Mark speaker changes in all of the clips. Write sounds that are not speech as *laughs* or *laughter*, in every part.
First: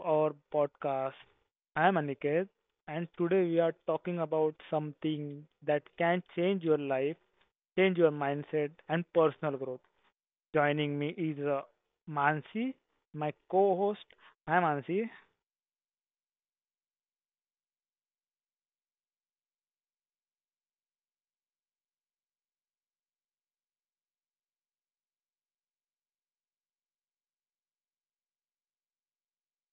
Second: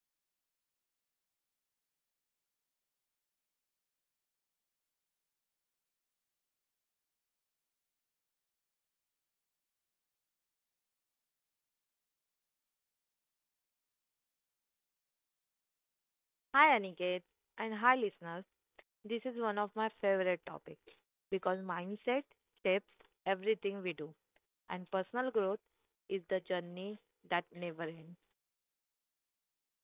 Speaker 1: our podcast. I am Aniket, and today we are talking about something that can change your life, change your mindset, and personal growth. Joining me is Mansi, my co host. Hi Mansi.
Speaker 2: Hi, Aniket, and hi, listeners. This is one of my favorite topics because mindset shapes everything we do, and personal growth is the journey that never ends.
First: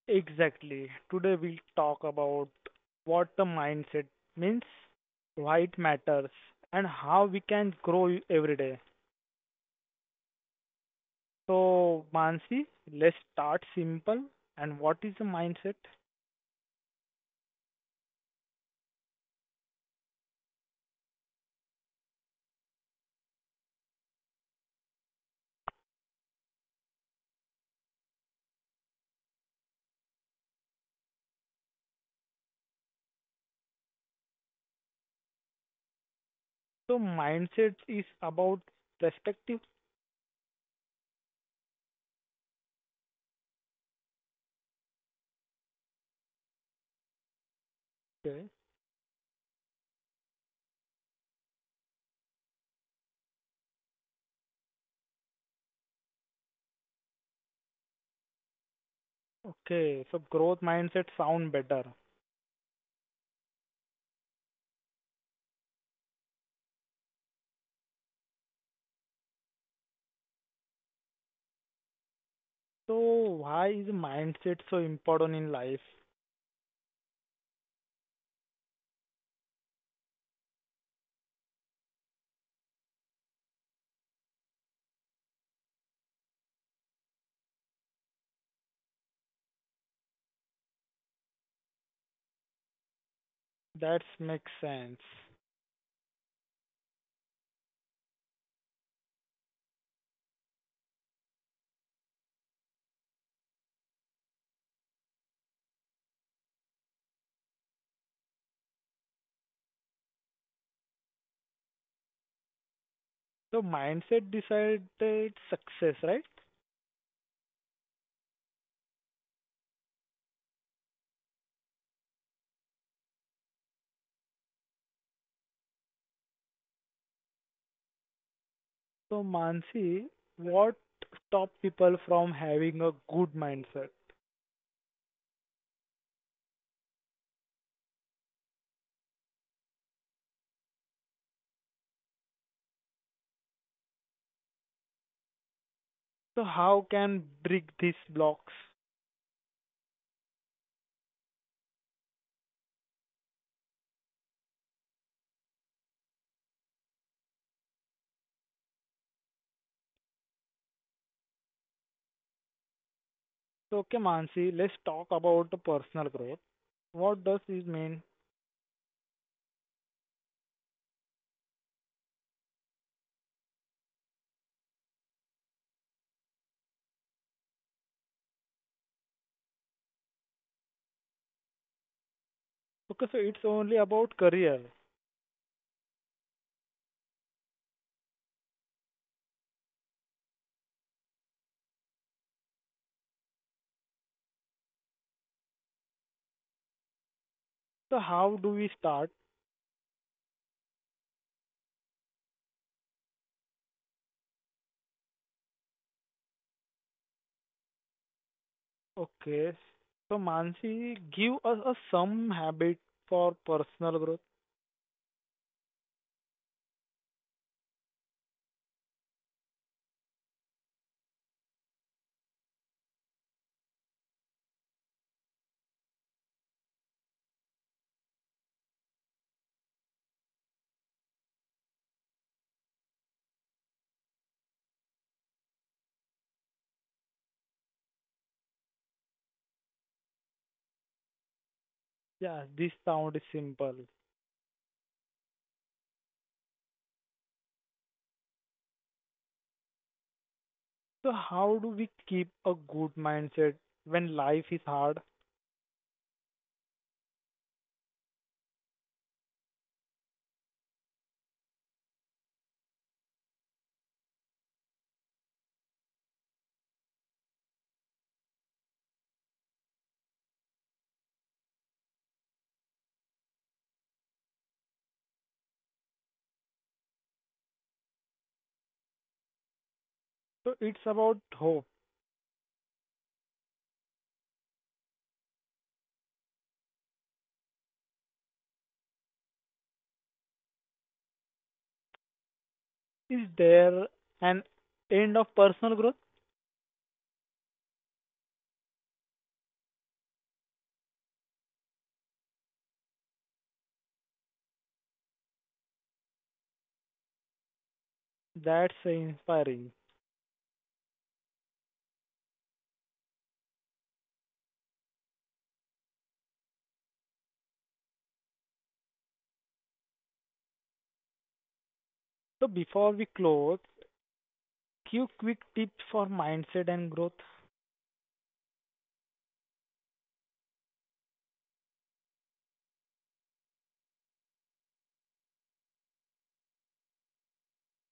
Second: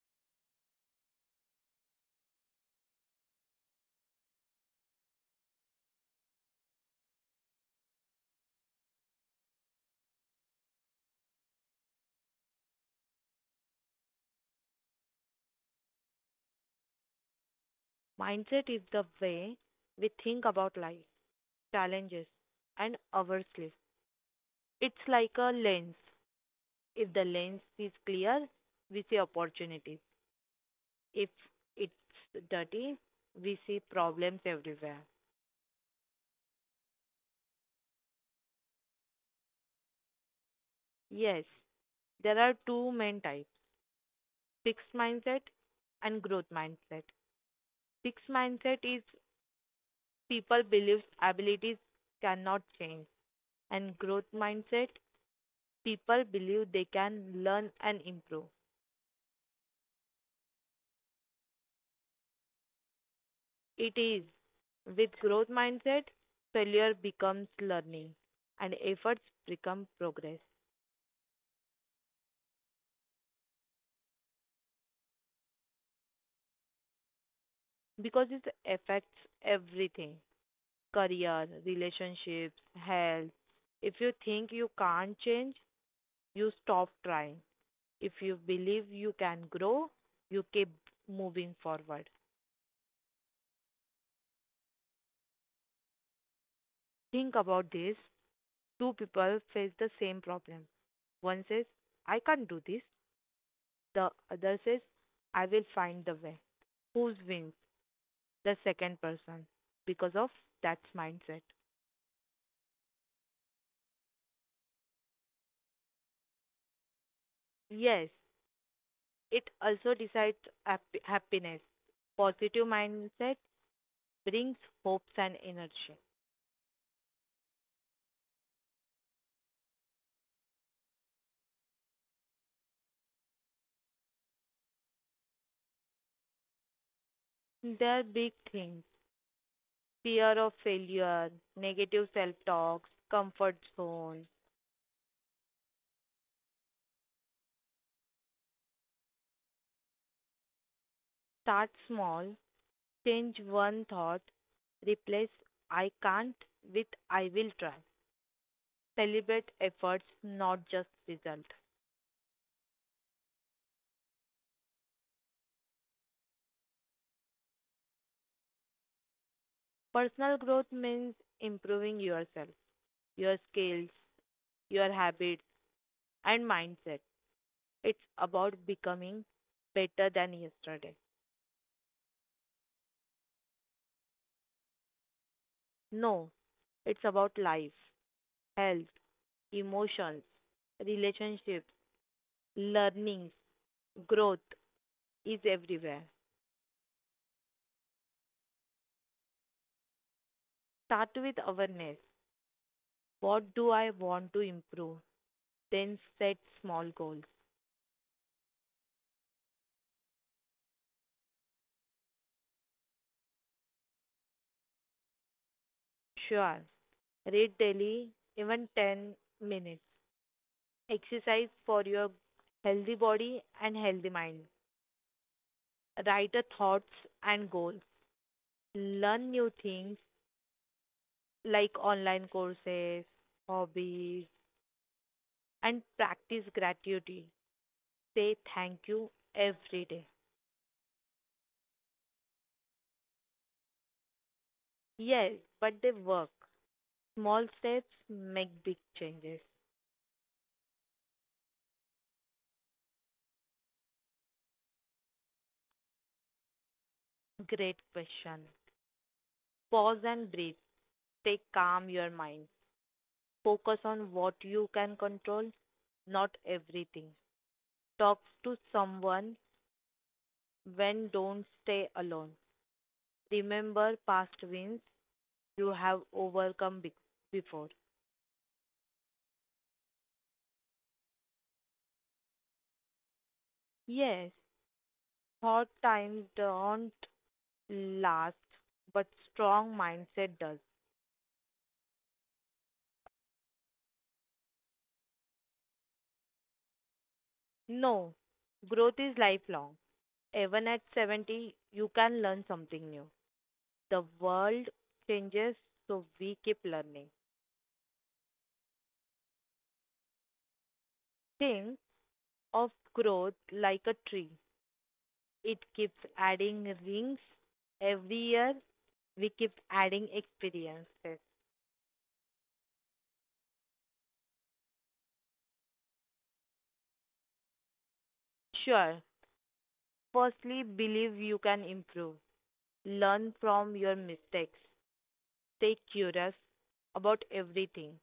Speaker 1: Exactly. Today we'll talk about what the mindset means, why it matters, and how we can grow every day. So, Mansi, let's start simple. And what is the mindset?
Speaker 2: Mindset is the way we think about life, challenges, and ourselves. It's like a lens. If the lens is clear, we see opportunities. If it's dirty, we see problems everywhere.
Speaker 1: So, mindset is about perspective.
Speaker 2: Yes, there are two main types: fixed mindset and growth mindset. Fixed
Speaker 1: Okay.
Speaker 2: mindset is people believe abilities cannot change, and growth mindset people believe they can learn and improve.
Speaker 1: Okay, so growth mindset sound better.
Speaker 2: It is with growth mindset failure becomes learning and efforts become progress
Speaker 1: So, why is mindset so important in life?
Speaker 2: because it affects everything: career, relationships, health. If you think you can't change, you stop trying. If you believe you can grow, you keep moving forward.
Speaker 1: That makes sense.
Speaker 2: Think about this. Two people face the same problem. One says, I can't do this. The other says, I will find the way. Who wins? The second person. Because of that mindset.
Speaker 1: So, mindset decided success, right?
Speaker 2: Yes, it also decides happiness. Positive mindset brings hopes and energy.
Speaker 1: So, Mansi, what stop people from having a good mindset?
Speaker 2: They are big things: fear of failure, negative self talks, comfort zone.
Speaker 1: So, how can break these blocks?
Speaker 2: Start small, change one thought, replace I can't with I will try. Celebrate efforts, not just result.
Speaker 1: So, okay, Mansi, let's talk about the personal growth. What does this mean?
Speaker 2: Personal growth means improving yourself, your skills, your habits, and mindset. It's about becoming better than yesterday.
Speaker 1: Okay, so it's only about career.
Speaker 2: No, it's about life, health, emotions, relationships, learning. Growth is everywhere.
Speaker 1: So, how do we start?
Speaker 2: Start with awareness. What do I want to improve? Then set small goals.
Speaker 1: Okay, so Mansi, give us a some habit for personal growth.
Speaker 2: Sure. Read daily, even 10 minutes. Exercise for your healthy body and healthy mind. Write your thoughts and goals. Learn new things like online courses, hobbies, and practice gratitude. Say thank you every day.
Speaker 1: Yeah, this sound is simple.
Speaker 2: Yes, but they work. Small steps make big changes.
Speaker 1: So, how do we keep a good mindset when life is hard?
Speaker 2: Great question. Pause and breathe. Take calm your mind. Focus on what you can control, not everything. Talk to someone, when don't stay alone. Remember past wins you have overcome before.
Speaker 1: So, it's about hope.
Speaker 2: Yes, hard times don't last, but strong mindset does.
Speaker 1: Is there an end of personal growth?
Speaker 2: No, growth is lifelong. Even at 70, you can learn something new. The world changes, so we keep learning.
Speaker 1: That's inspiring.
Speaker 2: Think of growth like a tree. It keeps adding rings every year. We keep adding experiences.
Speaker 1: So, before we close, few quick tips for mindset and growth.
Speaker 2: Sure, firstly, believe you can improve. Learn from your mistakes. Stay curious about everything.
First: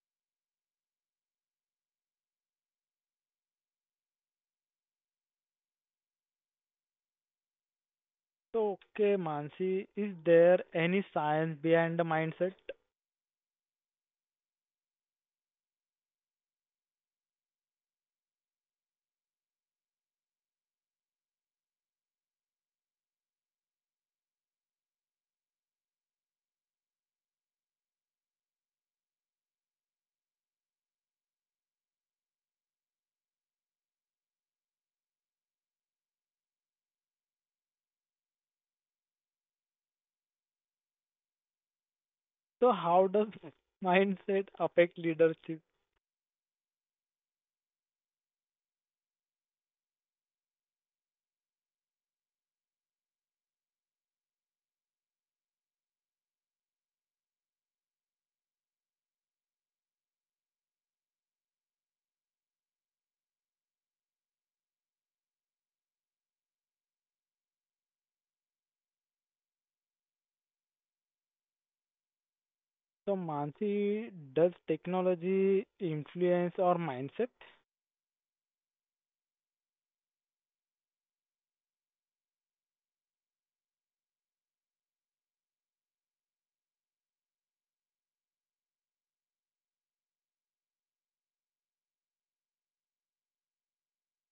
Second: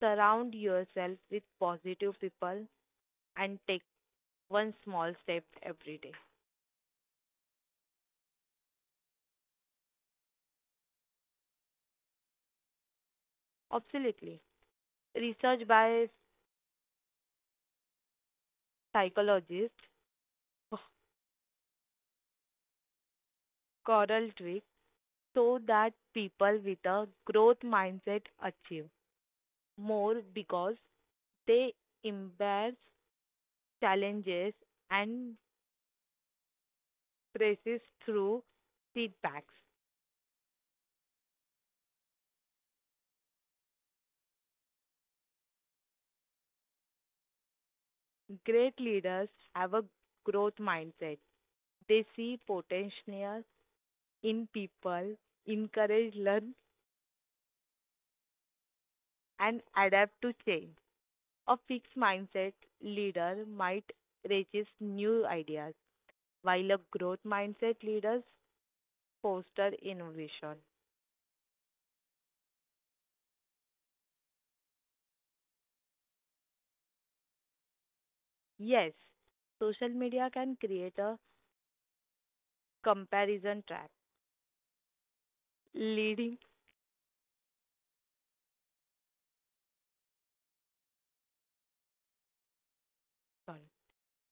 Speaker 2: Surround yourself with positive people and take one small step every day.
Speaker 1: So, okay, Mansi, is there any science behind the mindset?
Speaker 2: Absolutely. Research by psychologist oh, Coral Dweck show that people with a growth mindset achieve more because they embrace challenges and persist through setbacks.
Speaker 1: So, how does *laughs* mindset affect leadership?
Speaker 2: Great leaders have a growth mindset. They see potential in people, encourage, learn, and adapt to change. A fixed mindset leader might resist new ideas, while a growth mindset leaders foster innovation.
Speaker 1: So, Mansi, does technology influence our mindset?
Speaker 2: Yes, social media can create a comparison trap, leading sorry.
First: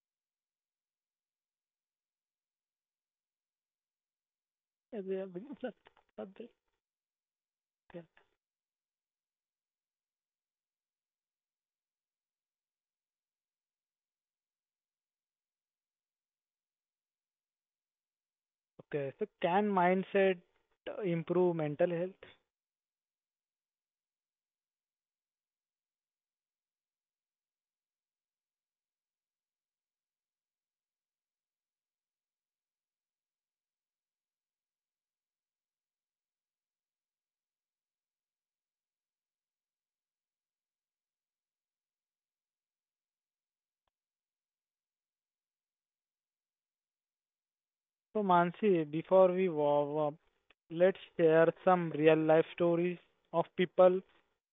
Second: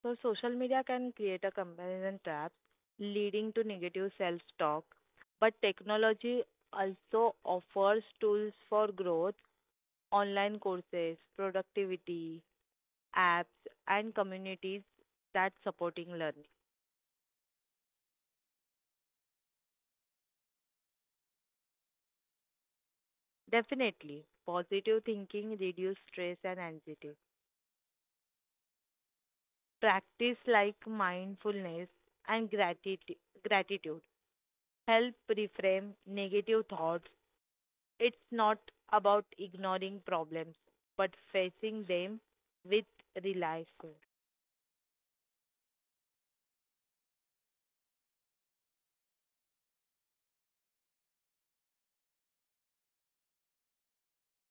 Speaker 2: So social media can create a comparison trap leading to negative self-talk,
Speaker 1: Okay,
Speaker 2: but technology also offers tools for growth: online courses, productivity, apps, and communities that supporting learning.
Speaker 1: so can mindset improve mental health?
Speaker 2: Definitely, positive thinking reduce stress and anxiety. Practice like mindfulness and gratitude help reframe negative thoughts. It's not about ignoring problems, but facing them with realization.
Speaker 1: So, Mansi, before we warm up, let's share some real life stories of people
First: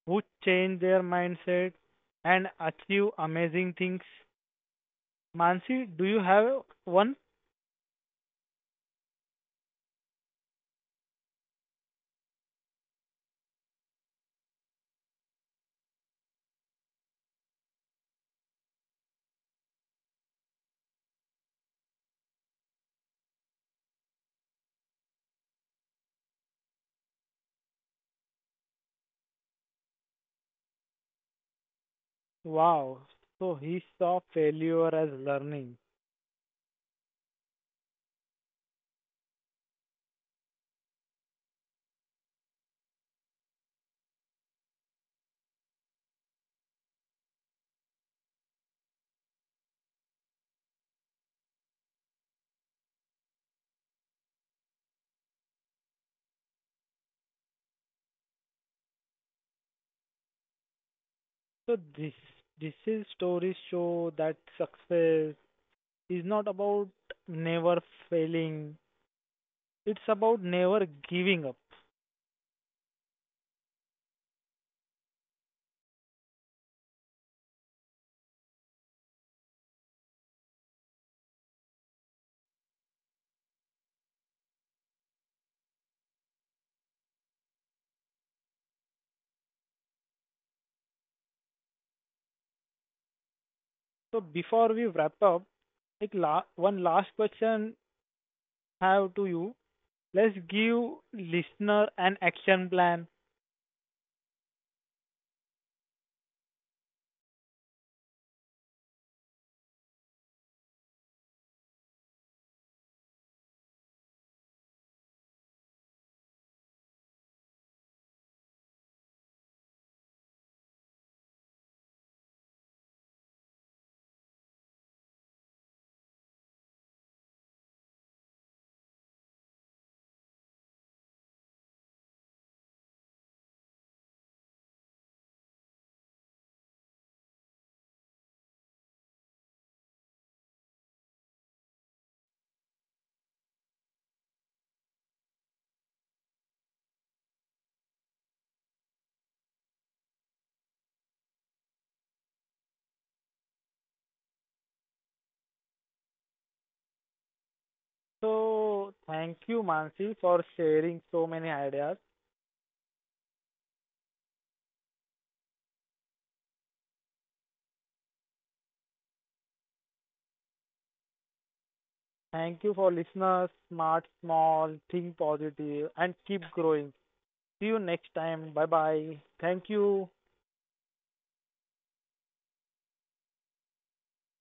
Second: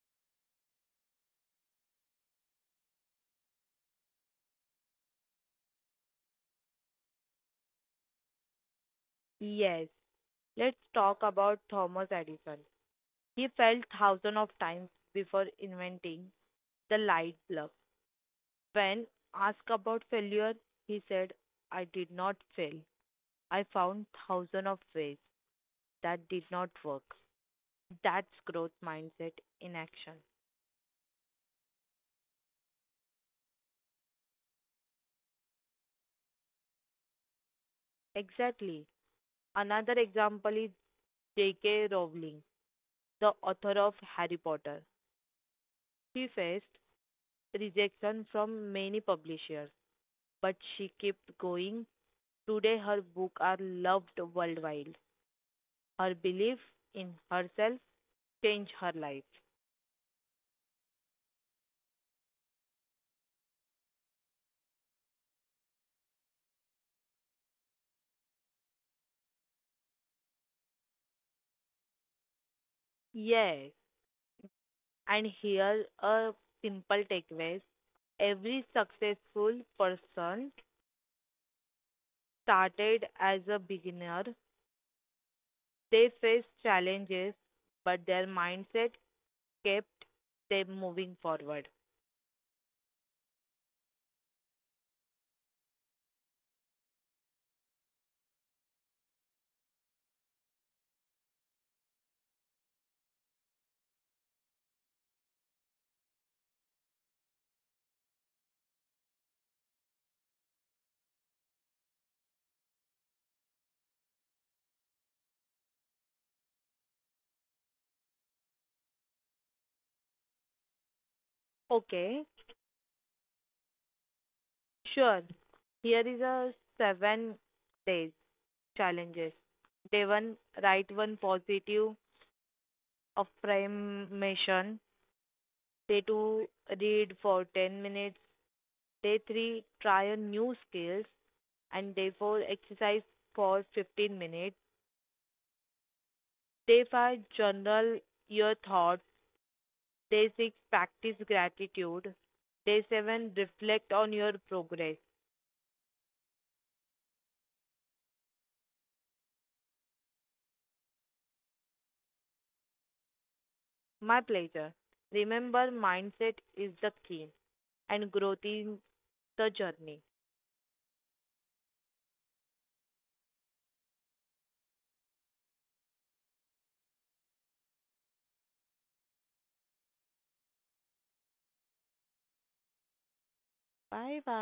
Speaker 1: who change their mindset and achieve amazing things. Mansi, do you have one?
Speaker 2: Yes, let's talk about Thomas Edison. He felt thousands of times before inventing the light bulb. When asked about failure, he said, I did not fail. I found thousands of ways that did not work. That's growth mindset in action.
Speaker 1: Wow. So he saw failure as learning.
Speaker 2: Exactly. Another example is J.K. Rowling, the author of Harry Potter. She faced rejection from many publishers, but she kept going. Today, her books are loved worldwide. Her belief in herself changed her life.
Speaker 1: So this is stories show that success is not about never failing. It's about never giving up.
Speaker 2: Yes. And here a simple takeaway. Every successful person started as a beginner. They faced challenges, but their mindset kept them moving forward.
Speaker 1: So before we wrap up, एक la one last question have to you. Let's give listener an action plan.
Speaker 2: Okay, sure. Here is a 7 days challenges. Day one, write one positive affirmation. Day two, read for 10 minutes. Day three, try a new skills, and therefore exercise for 15 minutes. Day 5, journal your thoughts. Day 6, practice gratitude. Day 7, reflect on your progress.
Speaker 1: So thank you, Mansi, for sharing so many ideas.
Speaker 2: My pleasure. Remember mindset is the key and growth is the journey.
Speaker 1: Thank you for listeners. Smart, small, think positive, and keep growing. See you next time. Bye bye. Thank you.
Speaker 2: Bye bye.